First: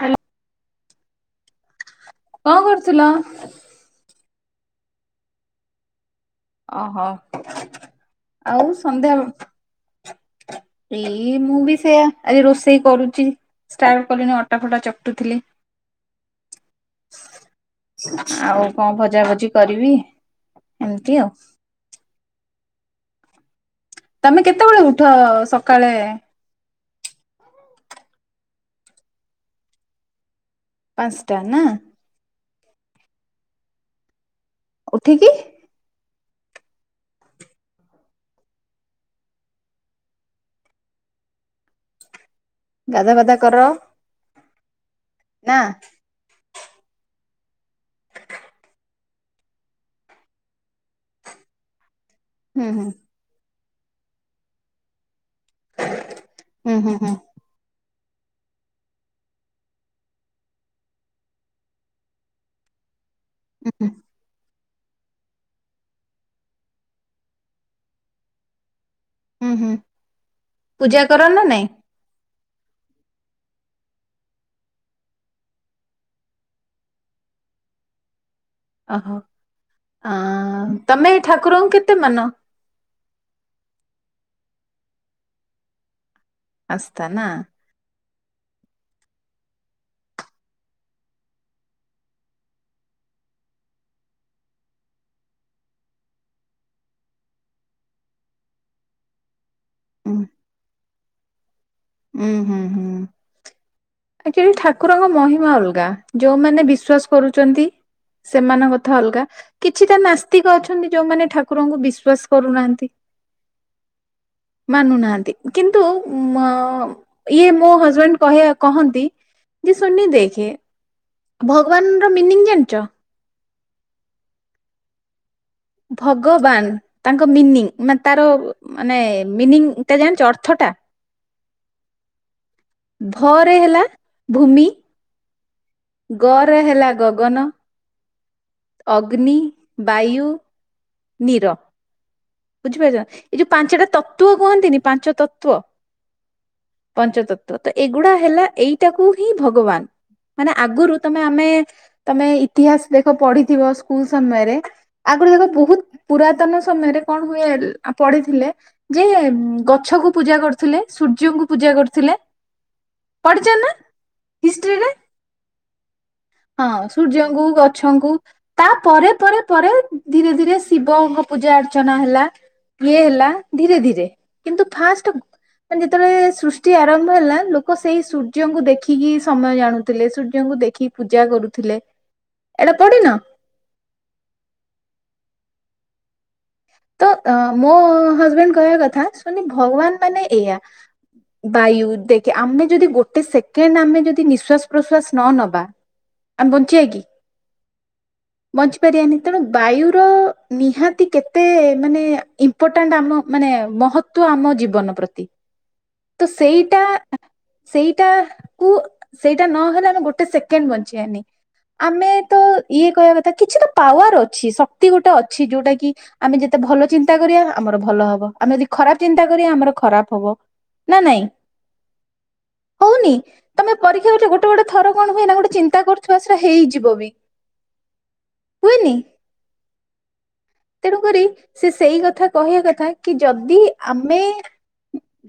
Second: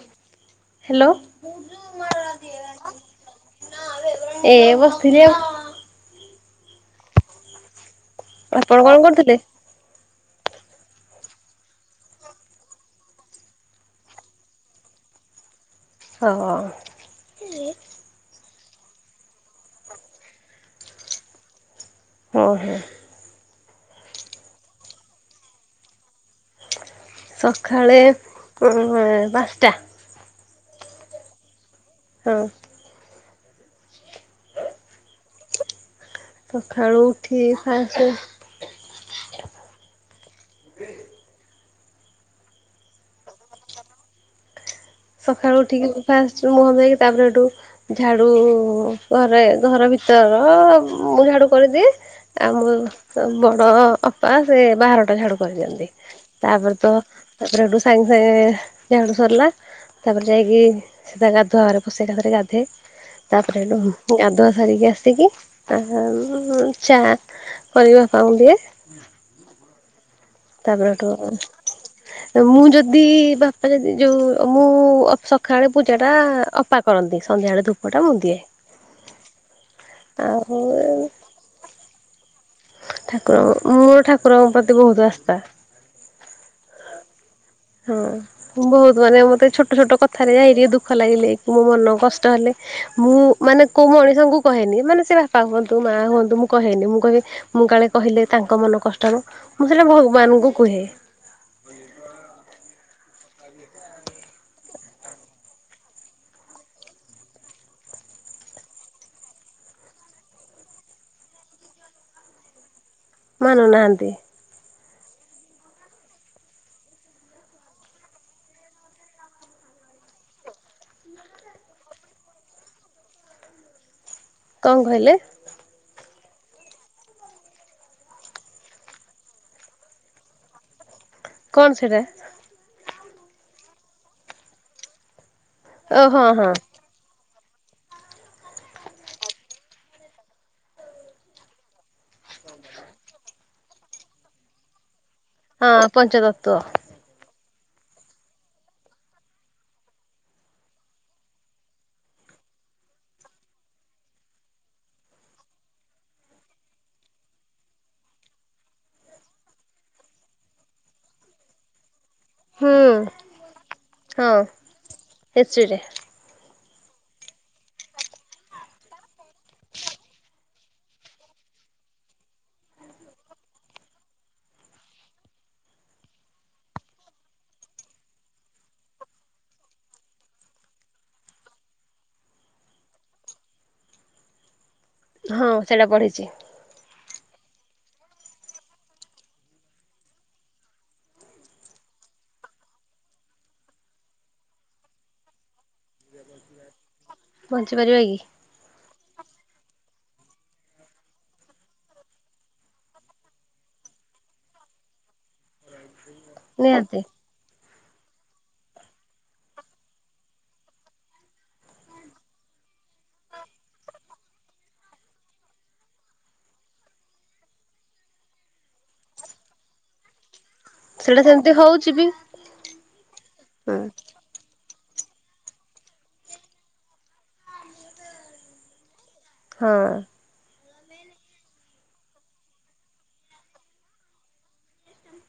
Hello hello. କଣ କରୁଥିଲ? ଏ ବସିଥିଲି ଆଉ। ଓହୋ । ଆଉ ଆପଣ କଣ ସନ୍ଧ୍ୟା କରୁଥିଲେ? ବେଳୁ ଏଇ, ମୁଁ ବି ସେୟା ଆଜି ରୋଷେଇ କରୁଛି । ଷ୍ଟାଟ କଲିନି ଅଟା ଫଟା ଚକଟୁଥିଲି। ହଁ। ଆଉ କଣ ଭଜାଭଜି କରିବି ।ଏମିତି ଆଉ ଓହୋ। ତମେ କେତେବେଳେ ଉଠ ସକାଳେ? ସକାଳେ ଏ ପାଞ୍ଚଟା। ପାଞ୍ଚଟା ନା। ହଁ। ଉଠିକି ସଖାଳୁ ଉଠି ଫାଷ୍ଟେ ଗାଧା ବାଧା କର। ନା ସକାଳୁ ଉଠିକି ମୁଁ ଫାଷ୍ଟ୍ ମୁହଁ ଧୋଇକି ତାପରେ ଏଠୁ ଝାଡୁ ଘରେ ଘର ଭିତର ଉ ବା ଝାଡୁ କରିଦିଏ ଆଉ ହୁଁ ମୁଁ ହୁଁ ବଡ ଅପା ସେ ବାହାରଟା ଝାଡୁ କ କରିଦିଅନ୍ତି। ତାପରେ ହୁଁ ତ ହୁଁ ହୁଁ ତାପରେ ସେଠୁ ସାଙ୍ଗେ ସାଙ୍ଗେ ଝାଡୁ ସରିଲା। ତାପରେ ଯାଇକି ସେ ତା ଗାଧୁଆଘରେ ପସେ । ତାପରେ ଗାଧାଏ ତାପରେ ହୁଁ ଏଠୁ ଗାଧୁଆ ଧରିକି ଆସିକି ଆ ଚା କରି ବାପାଙ୍କୁ ଦିଏ। ହୁଁ ହୁଁ, ତାପରେ ପୂଜା ହେଠୁ କର ନା ନାଇଁ? ମୁଁ ଯଦି ବାପା ଯଦି ଯୋଉ ମୁଁ ସକାଳେ ପୂଜା ଟା ଅପା କରନ୍ତି। ସନ୍ଧ୍ୟାବେଳେ ଧୂପଟା ମୁଁ ଦିଏ। ଅହ ଅ ଆଉ ତମେ ଠାକୁରଙ୍କୁ କେତେ ମାନ? ଠାକୁରଙ୍କ ମୋ ଠାକୁରଙ୍କ ପ୍ରତି ବହୁତ ଆସ୍ଥା। ଆସ୍ତା ନା। ହଁ ବହୁତ ମାନେ, ମତେ ଛୋଟ ଛୋଟ କଥାରେ ଏ ଦୁଃଖ ଲାଗିଲେ କି ମୋ ମନ କଷ୍ଟ ହେଲେ ମୁଁ ମାନେ କୋଉ ମଣିଷଙ୍କୁ କହେନି ମାନେ ସେ ବାପା ହୁଅନ୍ତୁ, ମା ହୁଅନ୍ତୁ ମୁଁ କହେନି ମୁଁ କହିବି ମୁଁ କାଳେ କହିଲେ ତାଙ୍କ ମନ କଷ୍ଟହେବ ମୁଁ ସେଇଟା ଉଁ ଭଗବାନଙ୍କୁ କୁହେ। ହୁଁ ହୁଁ ହୁଁ। ଆକଚୁଆଲି ଠାକୁରଙ୍କ ମହିମା ଅଲଗା, ଯୋଉମାନେ ବିଶ୍ଵାସ କରୁଛନ୍ତି। ସେମାନଙ୍କ କଥା ଅଲଗା, କିଛିଟା ନାସ୍ତିକ ଅଛନ୍ତି ଯୋଉମାନେ ଠାକୁରଙ୍କୁ ବିଶ୍ଵାସ କରୁନାହାନ୍ତି। ମାନୁନାହାନ୍ତି। ମାନୁନାହାନ୍ତି କିନ୍ତୁ ଇଏ ମୋ ହଜବେଣ୍ଡ କହିବା କ କହନ୍ତି ଯେ ସୁନି ଦେଖେ ଭଗବାନର ମିନିଂ ଜାଣିଛ? କଣ କହିଲେ? ଭଗବାନ ତାଙ୍କ ମିନିଂ ମାନେ ତାର ମାନେ ମିନିଂ ଜାଣିଛ ଅର୍ଥ ଟା? କଣ ସେଟା? ଭ ରେ ହେଲା ଭୂମି। ଓ ହଁ ଗ ହଁ ରେ ହେଲା ଗଗନ। ଅଗ୍ନି ବାୟୁ ନୀର। ବୁଝିପାରୁଛ ଏଇ ଯୋଉ ପାଞ୍ଚଟା ତତ୍ତ୍ୱ କହନ୍ତିନି ପାଞ୍ଚ ତତ୍ତ୍ ହଁ ପଞ୍ଚତତ୍ତ୍ୱ। ତ ତ ଏଗୁଡା ହେଲା ଏଇଟାକୁ ହିଁ ଭଗବାନ। ମାନେ ଆଗରୁ ତମେ ଆମେ ତମେ ଇତିହାସ ଦେଖ ପଢିଥିବ ସ୍କୁଲ ସମୟରେ ଆ ଆଗରୁ ଦେଖ ବହୁତ ପୁରାତନ ସମୟରେ କଣ ହୁଏ ପଢିଥିଲେ, ଯେ ଗଛକୁ ପୂଜା କରୁଥିଲେ, ସୂର୍ଯ୍ୟଙ୍କୁ ପୂଜା କରୁଥିଲେ। ହୁଁ ପଢିଛ ନା ହଁ ହିଷ୍ଟ୍ରିରେ। ହିଷ୍ଟ୍ରିରେ ହଁ ସୂର୍ଯ୍ୟଙ୍କୁ, ଗଛଙ୍କୁ ତା ପରେ ପରେ ପରେ ଧୀରେ ଧୀରେ ଶିବଙ୍କ ପୂଜା ଅର୍ଚ ରଚନା ହେଲା ଇଏ ହେଲା, ଧୀରେ ଧୀରେ କିନ୍ତୁ ଫାଷ୍ଟ ମାନେ ଯେତେବେଳେ ସୃଷ୍ଟି ଆରମ୍ଭ ହେଲା, ଲୋକ ସେଇ ସୂର୍ଯ୍ୟଙ୍କୁ ଦେଖିକି ସମୟ ଜାଣୁଥିଲେ। ସୂର୍ଯ୍ୟଙ୍କୁ ଦେଖି ପୂଜା କରୁଥିଲେ ଏଇଟା ପଢିନ । ହଁ ସେଇଟା ପଢ଼ିଛି। ମୋ ହଜବେଣ୍ଡ କହିବା କଥା ଶୁନ ଭଗବାନ ମାନେ ଏଇଆ। ବାୟୁ ଦେଖେ ଆମେ ଯଦି ଗୋଟେ ସେକେଣ୍ଡ ଆମେ ଯଦି ନିଶ୍ଵାସ ପ୍ରଶ୍ଵାସ ନ ନବା। ଆମେ ବଞ୍ଚିବା କିି? ପହଞ୍ଚି ପାରିବା କି? ତେଣୁ ବାୟୁର ନିହାତି କେ ଏତେ ମାନେ ଇମ୍ପୋର୍ଟାଣ୍ଟ ଆମ ମାନେ ମହତ୍ୱ ଆମ ଜୀବନ ପ୍ରତି। ତ ସେଇଟା ନିହାତି ସେଇଟା କୁ ସେଇଟା ନହେଲେ ଆମେ ଗୋଟେ ସେକେଣ୍ଡ ବଞ୍ଚିବନି। ଆମେ ତ ଇଏ କହିବା କଥା କିଛି ତ ପାୱାର ଅଛି। ଶକ୍ତି ଗୋଟେ ଅଛି। ଯୋଉଟା କି ଆମେ ଯେତେ ଭଲ ଚିନ୍ତା କରିବା ଆମର ଭଲ ହବ ଆମେ ଯଦି ଖରାପ ଚିନ୍ତା କରିବା ଆମର ଖରାପ ହବ। ନା ସେଇଟା ନାଇଁ ସେମିତି ହଉଛି ବି ହଉନି ତମେ ହୁଁ ପରୀକ୍ଷା ଗ ଗୋଟେ ଗୋଟେ ଥର କଣ ହୁଏ ନା ଗୋଟେ ଚିନ୍ତା କରୁଥିବା ସା ହେଇଯିବ ବି ହୁଏନି। ହଁ। ତେଣୁକରି ସେ ସେଇ କଥା କହିବା କଥା କି ଯଦି ଆମେ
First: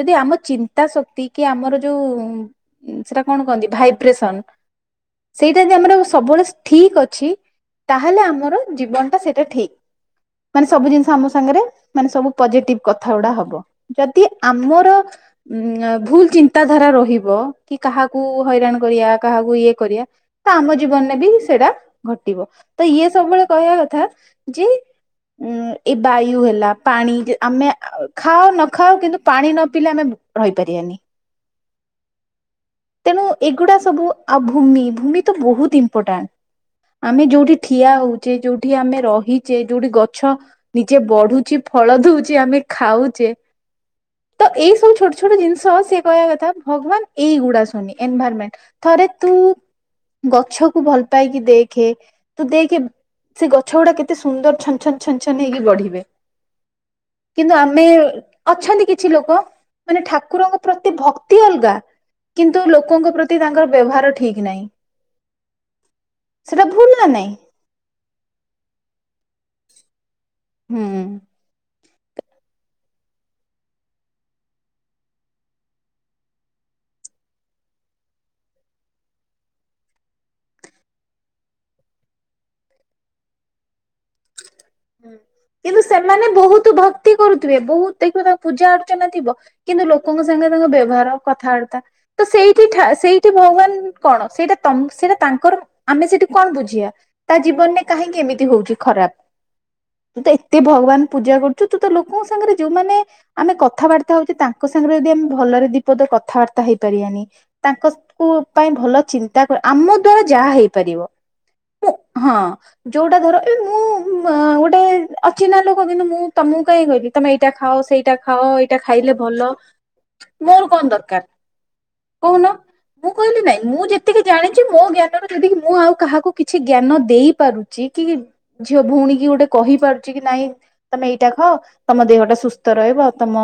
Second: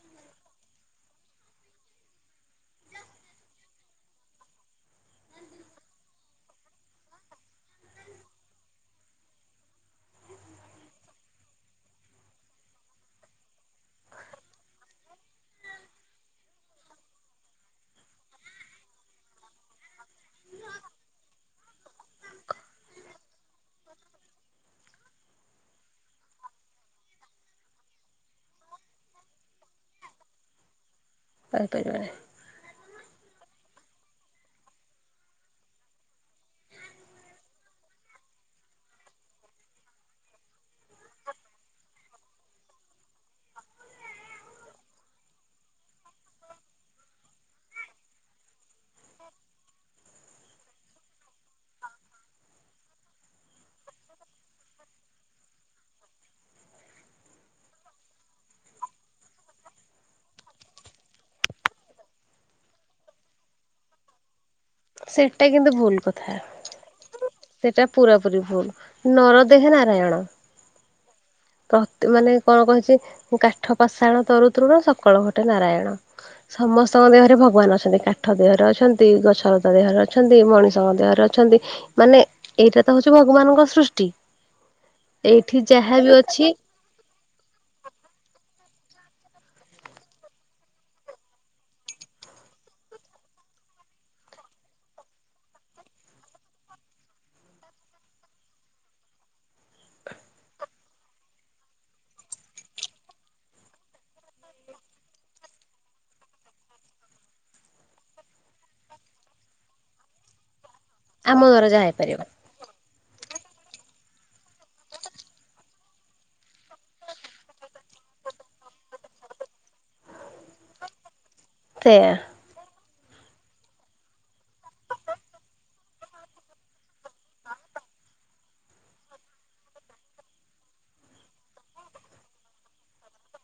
ଯଦି ଆମ ଚିନ୍ତା ଶକ୍ତି କି ଆମର ଯୋଉ ସେଟା କଣ କହନ୍ତି ଭାଇବ୍ରେସନ। ସେଇଟା ଯଦି ଆମର ସବୁବେଳେ ଠିକ ଅଛି। ତାହେଲେ ଆମର ଜୀବନ ଟା ସେଇଟା ଠିକ୍। ମାନେ ସବୁ ଜିନିଷ ଆମ ସାଙ୍ଗରେ ମାନେ ସବୁ ପଜିଟିଭ କଥା ଗୁଡା ହବ ଯଦି ଆମର ଉଁ ଭୁଲ ଚିନ୍ତାଧାରା ରହିବ କି କାହାକୁ ହଇରାଣ କରିବା କାହାକୁ ଇଏ କରିବା। ତ ଆମ ଜୀବନରେ ବି ସେଇଟା ଘଟିବ ତ ଇଏ ସବୁବେଳେ କହିବା କଥା ଯେ ଉଁ ଏଇ ବାୟୁ ହେଲା ପାଣି ଆମେ ଖାଉ ନଖାଉ କିନ୍ତୁ ପାଣି ନ ପିଇଲେ ଆମେ ରହିପାରିବନି। କହିପାରିବନି। ତେଣୁ ଏଗୁଡା ସବୁ ଆଉ ଭୂମି ଭୂମି ତ ବହୁତ ଇମ୍ପୋର୍ଟାଣ୍ଟ। ଆମେ ଯୋଉଠି ଠିଆ ହଉଛେ। ଯୋଉଠି ଆମେ ରହିଛେ। ଯୋଉଠି ଗଛ ନିଜେ ବଢୁଛି। ଫଳ ଦଉଛି ଆମେ ଖାଉଛେ। ତ ଏଇ ସବୁ ଛୋଟ ଛୋଟ ଜିନିଷ ସି କହିବା କଥା ଭଗବାନ ଏଇଗୁଡା ଏନଭାରମେଣ୍ଟ୍ ଥରେ ତୁ ଗଛକୁ ଭଲ ପାଇକି ଦେଖେ ତ ଦେଖେ ସେ ଗଛ ଗୁଡା କେତେ ସୁନ୍ଦର ଛଛନ ଛଛନ ହେଇକି ବଢିବେ। କିନ୍ତୁ ଆମେ ଅଛନ୍ତି କିଛି ଲୋକ ମାନେ ଠାକୁରଙ୍କ ପ୍ରତି ଭକ୍ତି ଅଲଗା। କିନ୍ତୁ ଲୋକଙ୍କ ପ୍ରତି ତାଙ୍କର ବ୍ୟବହାର ଠିକ ନାହିଁ। ସେଟା କିନ୍ତୁ ଭୁଲ୍ କଥା। ସେଟା ଭୁଲ ନା ନାଇଁ ସେଟା ପୁରା ପୁରି ଭୁଲ୍। ନରଦେହେ ନାରାୟଣ। ହୁଁ। ତତ୍ ମାନେ କଣ କହୁଛି। କାଠ ପଷାଣ ତରୁ ତରୁର ସକାଳୁ ଘଟେ ନାରାୟଣ। ସମସ୍ତଙ୍କ ଦେହରେ ଭଗବାନ ଅଛନ୍ତି। କାଠ ଦେହରେ ଅଛନ୍ତି। ଗଛଲତା ଦେହରେ ଅଛନ୍ତି। ମଣିଷଙ୍କ ଦେହରେ ଅଛନ୍ତି। ମାନେ ଏଇଟା ତ ହଉଛି ଭଗବାନଙ୍କ ସୃଷ୍ଟି। ହୁଁ ଏଇଠି କିନ୍ତୁ ଯାହାବି ସେମାନେ ଅଛି ବହୁତ ଭକ୍ତି କରୁଥିବେ ବହୁତ ଦେଖିବା ତା ପୂଜା ଅର୍ଚ୍ଚନା ଥିବ କିନ୍ତୁ ଲୋକଙ୍କ ସାଙ୍ଗେ ତାଙ୍କ ବ୍ୟବହାର କଥାବାର୍ତ୍ତା ତ ସେଇଠି ସେଇଠି ଭଗବାନ କଣ ସେଇଟା ସେଇଟା ତାଙ୍କର ଆମେ ସେଇଠୁ କଣ ବୁଝିବା ତା ଜୀବନରେ କାହିଁକି ଏମିତି ହଉଛି ଖରାପ। ତୁ ତ ଏତେ ଭଗବାନ ପୂଜା କରୁଛୁ ତୁ ତ ଲୋକଙ୍କ ସାଙ୍ଗରେ ଯୋଉମାନେ ଆମେ କଥାବାର୍ତ୍ତା ହଉଛେ ତାଙ୍କ ସାଙ୍ଗରେ ଯଦି ଭଲରେ ବିପଦ କଥାବାର୍ତ୍ତା ହେଇପାରିବାନି ତାଙ୍କ ପାଇଁ ଭଲ ଚିନ୍ତା ଆମ ଦଵାର ଯାହା ହେଇପାରିବ ଆମ ଦ୍ଵାରା ଯାହା ହେଇପାରିବ ହଁ ଯୋଉଟା ଧର ଆଉ ଗୋଟେ ଅଛି ନା ଲୋକ କିନ୍ତୁ ମୁଁ ତମକୁ କାହିଁ କହିଲି ତମେ ଏଇଟା ଖାଅ। ସେଇଟା ଖାଅ ଏଇଟା ଖାଇଲେ ଭଲ। ମୋର କଣ ଦରକାର ସେଇୟା। କହୁନ? ମୁଁ କହିଲି ନାଇଁ ମୁଁ ଯେତିକି ଜାଣିଛି ମୋ ଜ୍ଞାନ ର ଯଦି ମୁଁ ଆଉ କାହାକୁ କିଛି ଜ୍ଞାନ ଦେଇପାରୁଛି କି-କି ଝିଅ ଭଉଣୀ କିଏ ଗୋଟେ କହିପାରୁଛି କି ନାଇଁ ତମେ ଏଇଟା ଖାଅ ତମ ଦେହଟା ସୁସ୍ଥ ରହିବ ତମ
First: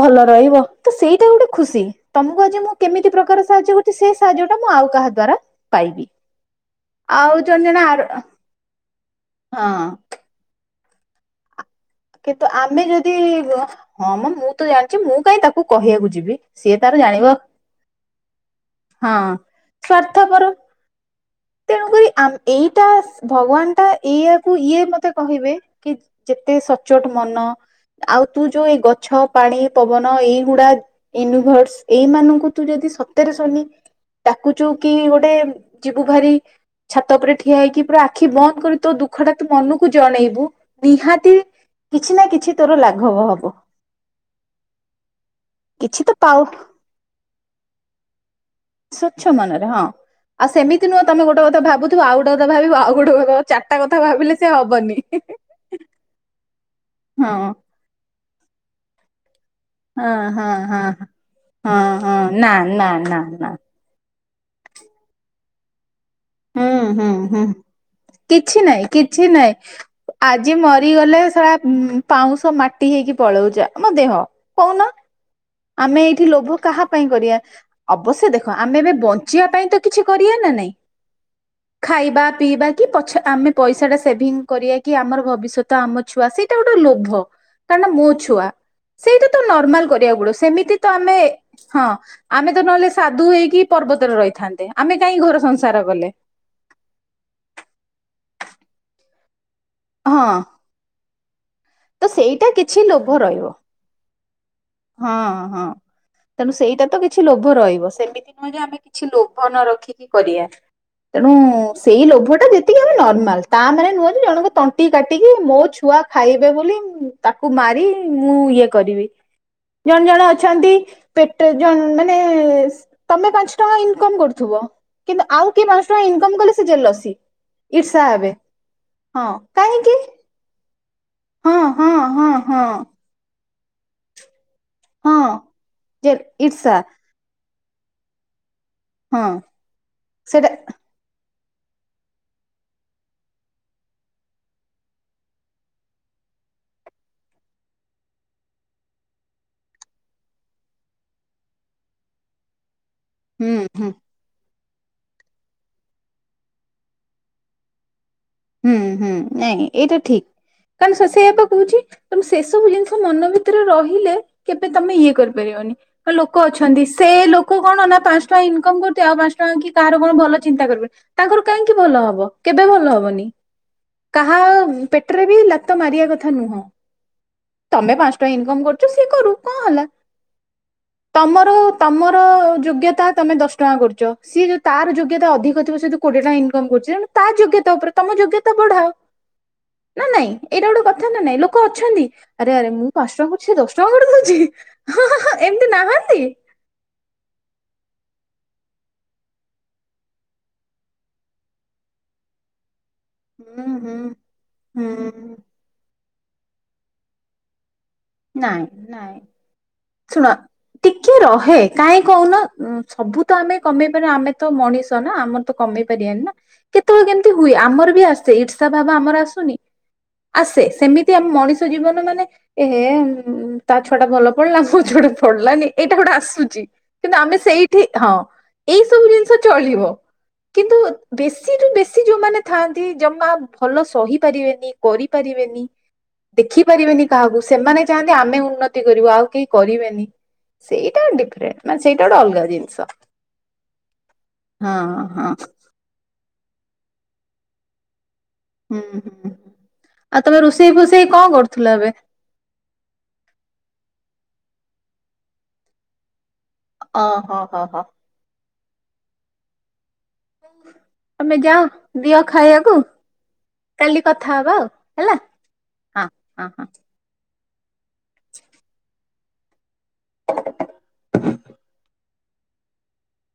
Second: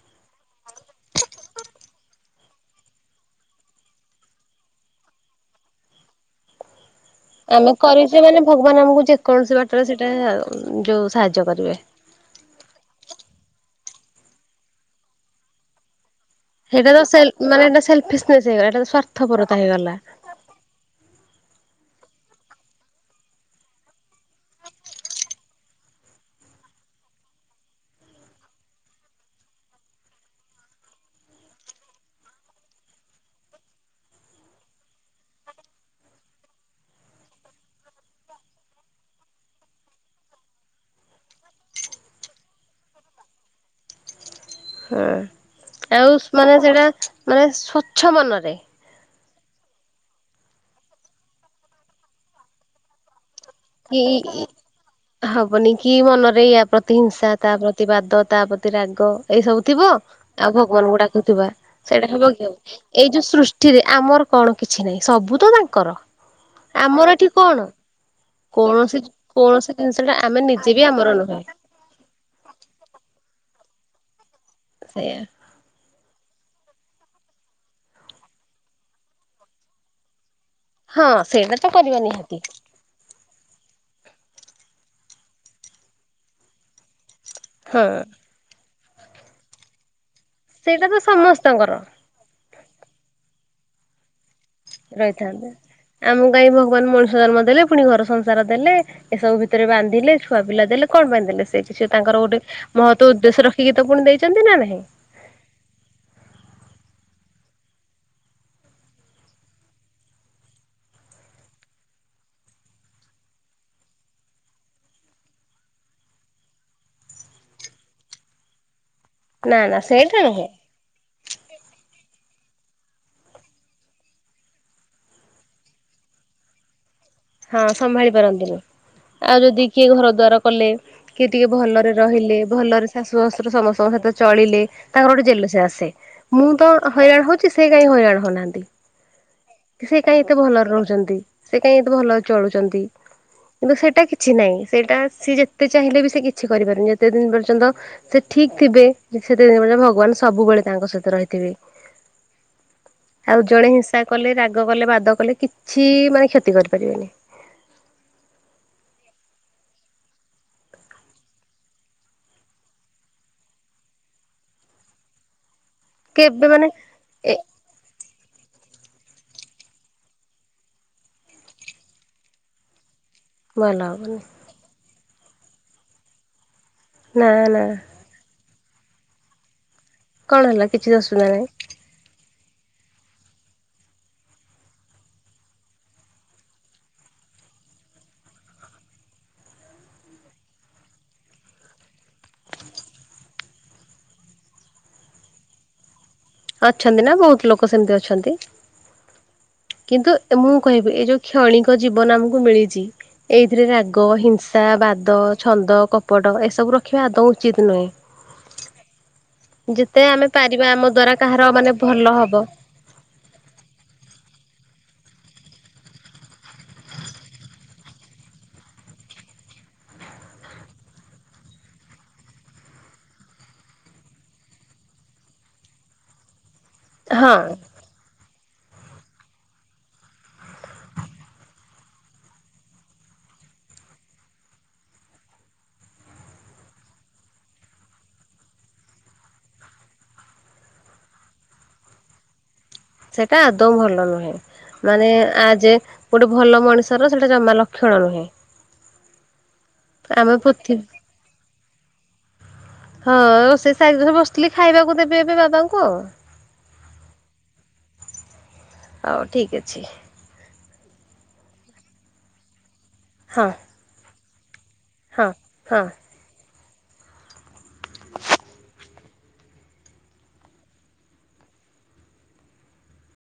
ଭଲ ରହିବ ତ ସେଇଟା ଗୋଟେ ଖୁସି। ତମକୁ ଆଜି ମୁଁ କେମିତି ପ୍ରକାର ସାହାଯ୍ୟ କରୁଛି ସେ ସାହାଯ୍ୟ ଟା ମୁଁ ଆଉ କାହା ଦ୍ଵାରା ପାଇବି। ଆଉ ଜଣେ ଆମେ ଜଣେ ଆର କରିଛେ ମାନେ ଭଗବାନ ଆମକୁ ଯେକୌଣସି ବାଟରେ ହଁ ସେଇଟା ଯୋଉ ସାହାଯ୍ୟ କରିବେ। କିନ୍ତୁ ଆମେ ଯଦି ହଁ ମ ମୁଁ ତ ଜାଣିଛି ମୁଁ କାଇଁ ତାକୁ କହିବାକୁ ଯିବି ସିଏ ସେଇଟା ତାର ତ ଜାଣିବ ସେଲ୍ ମାନେ ଏଟା ସେଲଫିଶ [inaudible] ହେଇଗଲା ଏଇଟା ତ ହଁ ସ୍ୱାର୍ଥପରତା ହେଇଗଲା। ତେଣୁ କର୍ ରି ଆମ୍ ଏଇଟା ଭଗବାନ ଟା ଏଇଆକୁ ଇଏ ମତେ କହିବେ କି ଯେତେ ସଚୋଟ ମନ ଆଉ ତୁ ଯୋଉ ଏଇ ଗଛ ପାଣି ପବନ ଏଇଗୁଡା ୟୁନିଭର୍ସ ଏଇ ମାନଙ୍କୁ ତୁ ଯଦି ସତରେ ଶନି ଡାକୁଚୁ କି ଗୋଟେ ଯିବୁ ଭାରି ଛାତ ଉପରେ ଠିଆ ହେଇକି ପୁରା ଆଖି ବନ୍ଦ କରି ତୋ ଦୁଃଖ ଟା ତୁ ମନକୁ ଜଣେଇବୁ ନିହାତି କିଛି ନା କିଛି ତୋର ଲାଘବ ହବ। ହୁଁ କିଛି ତ ଆଉ ସ୍ ପାଉ ମାନେ ସେଟା ମାନେ ସ୍ଵଚ୍ଛ ମନରେ ସ୍ଵଚ୍ଛ ମନରେ ହଁ । ଆଉ ସେମିତି ନୁହଁ ତମେ ଗୋଟେ କଥା ଭାବୁଥିବ ଆଉ ଗୋଟେ କଥା ଭାବିବ ଆଉ ଗୋଟେ କଥା ଚାରିଟା କଥା କି ଭାବିଲେ ସେ ହବନି। ହବନି କି ମନରେ ଇୟା ପ୍ରତ୍ ତି ହିଂସା, ହଁ ତା ପ୍ରତି ବାଦ, ତା ପ୍ରତି ରାଗ ଏଇ ସବୁ ଥିବ ହଁ ହଁ ଆଉ ହଁ ଭଗବାନଙ୍କୁ ଡାକୁଥିବା ହଁ ସେଇଟା ହଁ ହବ ନା କି ଆଉ ନା ଏଇ ନା ଯୋଉ ନା ସୃଷ୍ଟିରେ ଆମର କଣ କିଛି ନାହିଁ ସବୁ ତ ତାଙ୍କର। ହୁଁ ହୁଁ ଆମର ଏଠି ହୁଁ କଣ? କେ କିଛି ନାଇଁ କୌଣସି କିଛି ନାଇଁ କୌଣସି ଜିନିଷଟା ଆମେ ଆଜି ନିଜେ ବି ଆମର ମରିଗଲେ ନୁହେଁ ଶଳା ପାଉଁଶ ମାଟି ହେଇକି ପଳ ଉଛେ ଆମ ଦେହ କହୁନ ସେଇଆ। ଆମେ ଏଠି ଲୋଭ କାହା ପାଇଁ କରିବା ଅବଶ୍ୟ ଦେଖ ଆମେ ଏବେ ବଞ୍ଚିବା ପାଇଁ ତ କିଛି କରିଆ ନା ନାଇଁ ହଁ ସେଇଟା ତ କରିବା ଖାଇବା ନିହାତି ପିଇବା କି ପଛେ ଆମେ ପଇସାଟା ସେଭିଙ୍ଗ କରିବା କି ଆମର ଭବିଷ୍ୟତ ଆମ ଛୁଆ ସେଇଟା ଗୋଟେ ଲୋଭ କାରଣ ହଁ ନା ମୋ ଛୁଆ ସେଇଟା ତ ନର୍ମାଲ କରିବାକୁ ଗୁଡ ସେମିତି ସେଇଟା ତ ଆମେ ସମସ୍ତଙ୍କର ହଁ ଆମେ ତ ନହେଲେ ସାଧୁ ହେଇକି ପର୍ବତରେ ରହିଥାନ୍ ନ୍ତେ। ଆମେ କାହିଁ ଘର ରହିଥାନ୍ତା। ସଂସ ଆମକୁ କାହିଁକ ଭଗବାନ ମଣିଷ ଜନ୍ମ ଦେଲେ ପୁଣି ଘର ସଂସାର ଦେଲେ ଏସବୁ ଭିତ୍ ହଁ ତ ସେଇଟା କିଛି ଲୋଭ ରହିବ [unintelligible] ହଁ ହଁ ତେଣୁ ସେଇଟା ତ କି ଛି ଲୋଭ ରହିବ ସେମିତି ନୁହେଁ ଯେ ଆମେ କିଛି ଲୋଭ ନ ରଖିକି କରିଆ। ତେଣୁ ସେଇ ଲୋଭ ଟା ଯେତିକି ଆମେ ନର୍ମାଲ ତା ମାନେ ନୁହଁ ଯେ ଜଣକ ତଣ୍ଟି କାଟିକି ମୋ ଛୁଆ ଆ ଖାଇବେ ବୋଲି ମ୍ ତାକୁ ମାରି ମୁଁ ଇଏ କରିବି। ନା ନା ଜଣ ସେଇଟା ଜଣେ ନୁହେଁ ଅଛନ୍ତି ପେଟ ଜନ୍ ମାନେ ନେ ତମେ ପାଞ୍ଚ ଟଙ୍କା ଇନକମ କରୁଥିବ। କିନ୍ତୁ ଆଉ କିଏ ପାଞ୍ଚ ଟଙ୍କା ଇନକମ କଲେ ସେ ଜେଲସି। ହଁ ଇର୍ଷା ସମ୍ଭାଳି ହେବେ ପାରନ୍ତିନି। ହଁ ଆଉ ଯଦି କିଏ କାହିଁକି ଘର ଦ୍ୱାର କଲେ କିଏ ଟିକେ ହଁ ହଁ ଭଲରେ ହଁ ରହିଲେ ହଁ ଭଲରେ ଶାଶୁ ଶଶୁର ସମସ୍ତଙ୍କ ସହିତ ଚଳିଲେ ତାଙ୍କର ଗୋଟେ ହଁ ଜେଲସି ଆସେ। ଯେ ମୁଁ ତ ଇର୍ଷା ହଇରାଣ ହଉଛି ସେ କାହିଁ ହଇରାଣ ହଉନାହାନ୍ତି। ହଁ [inaudible] ସେ କାହିଁ ଏତେ ସେଟା ଭଲରେ ରହୁଛନ୍ତି। ସେ କାହିଁ ଏତେ ଭଲ ଚଳୁଛନ୍ତି। କିନ୍ତୁ ସେଇଟା କିଛି ନାହିଁ ସେଇଟା ସିଏ ଯେତେ ଚାହିଁଲେ ବି ସେ କିଛି କରିପାରୁନି। ଯେତେ ଦିନ ପର୍ଯ୍ୟନ୍ତ ସେ ଠିକ ଥିବେ [unintelligible] ଭଗବାନ ସବୁବେଳେ ତାଙ୍କ ସହିତ ରହିଥିବେ। ଆଉ ହୁଁ ଜଣେ ହୁଁ ହିଂସା କଲେ ରାଗ କଲେ ବାଦ କଲେ କିଛି ମାନେ କ୍ଷତି କରି ପାରିବନି। [inaudible] ହୁଁ ହୁଁ ନାଇ ଏଇଟା ଠିକ୍। କାରଣ ସ ସେୟା ତ କହୁଛି ତମ ସେସବୁ ଜିନିଷ ମନ ଭିତରେ ରହିଲେ କେବେ ତମେ ଇଏ କରିପାରିବନି। ଲୋକ କେବେ ମାନେ ଅଛନ୍ତି ସେ ଏ ଲୋକ କଣ ନା ପାଞ୍ଚ ଟଙ୍କା ଇନକମ କରୁ ଛି ଆଉ ପାଞ୍ଚ ଟଙ୍କା କି କାହାର କଣ ଭଲ ଚିନ୍ତା କରିବେନି ତାଙ୍କର କାହିଁକି ଭଲ ହବ କେବେ ଭଲ ହବନି। ଭଲ ହବନି କାହା ପେଟରେ ବି ଲାତ ମାରିବା କଥା ନୁହଁ। ନା ନା ତମେ ପାଞ୍ଚ ଟଙ୍କା ଇନକମ କରୁଛ ସିଏ କରୁ କଣ ହେଲା? କଣ ହେଲା କିଛି ଅସୁବିଧା ନାହିଁ। ତମର ତମର ଯୋଗ୍ୟତା ତମେ ଦଶ ଟଙ୍କା କରୁଛ ସିଏ ଯଡି ତାର ଯୋଗ୍ୟତା ଅଧିକ ଥିବ ସେୁ କୋଟି ଟଙ୍କ ଇନକମ୍ କରୁଛି ତଣୁ ତା ଯୋଗ୍ୟତା ଉପରେ ତମ ଯୋଗ୍ୟତା ବଢାଅ। ନା ନାଇଁ ଏଇଟା ଗୋଟେ କଥା ନା ନାଇଁ ଲୋକ ଅଛନ୍ତି। ଆରେ ଆରେ ମୁଁ ପାଞ୍ଚ ଟଙ୍କା କରୁଛି ଦଶ ଟଙ୍କା କରିଦଉଛି। ହ ହ ଏମତି ନାହାନ୍ତି? ଅଛନ୍ତି ନା ବହୁତ ଲୋକ ସେମିତି ଅଛନ୍ତି। କିନ୍ତୁ ମୁଁ କହିବି ଏଇ ଯୋଉ କ୍ଷଣିକ ଜୀବନ ଆମକୁ ମିଳିଛି ହୁଁ ଏଇଥିରେ ହୁଁ ରାଗ ହିଂସା ବାଦ ହୁଁ ଛନ୍ଦ କପ୍ ପଡ଼ ଏସବୁ ରଖିବା ଦୌ ଉଚିତ୍ ନୁହେଁ। ନାଇଁ ନାଇଁ ଯେତେ [inaudible] ଆମେ ଶୁଣ ପାରିବା ଆମ ଦ୍ଵାରା ଟିକେ କାହାର ରହେ ମାନେ କାହିଁ ଭଲ ହବ କହୁନ ସବୁ ତ ଆମେ କମେଇ ପାରିବ ଆମେ ତ ମଣିଷ ଆମର ତ କମେଇ ପାରିବାନି ନା କେତେବେଳେ କେମିତି ହୁଏ ଆମର ବି ଆସେ ଇର୍ଷା ଭାବ ଆମର ଆସୁନି? ଆସେ ସେମିତି ଆମ ମଣିଷ ଜୀବନ ମାନେ ହେ ତା ଛୁଆ ଟା ଭଲ ପଡିଲା ମୋ ଛୁଆଟେ ପଡିଲାନି ଏଇଟା ଗୋଟେ ଆସୁଛି। କିନ୍ତୁ ହଁ ଆମେ ସେଇଠି ଥ ହଁ ଏଇ ସବୁ ଜିନିଷ ଚଳିବ। କିନ୍ତୁ ବେଶୀରୁୁ ବେଶୀ ଯୋଉମାନେ ଥାଆନ୍ତି ଜମା ଭଲ ସହି ପାରିବେନି କରିପାରିବେ ଦେଖିପାରିବେନି କାହାକୁ। ସେମାନେ ଚାହାନ୍ତି ଆମେ ଉନ୍ନତି କରିବୁ ଆଉ କେହି କରିବେନି। ସେଇଟା ଡିଫରେଣ୍ଟ ମାନେ ସେଇଟା ଗୋଟେ ଅଲଗା ଜିନିଷ। ସେଟା ଆଦୌ ଭଲ ନୁହେଁ ହଁ ମାନେ ହଁ ଆ ଯେ ଗୋଟେ ଭଲ ମଣିଷର ସେଇଟା ଜମା ଲକ୍ଷଣ ନୁହେଁ। ହୁଁ। ଆଉ ଆମେ ତମେ ପୃଥି ରୋଷେଇ ଫୋଷେଇ କଣ କରୁଥିଲ ଏବେ। [inaudible] ହେଲେ ଖାଇବାକୁ ଦେବି ଏବେ ବାବାଙ୍କୁ ଆଉ। ହ ହଁ ହଁ ହଁ। ହଉ ଠିକ ଅଛି। ତମେ ଯାଅ ଦିଅ ଖାଇବାକୁ। ହଁ। କାଲି କଥା ହବା ଆଉ ହେଲା ହଁ ହଁ ହଁ। [inaudible] [inaudible]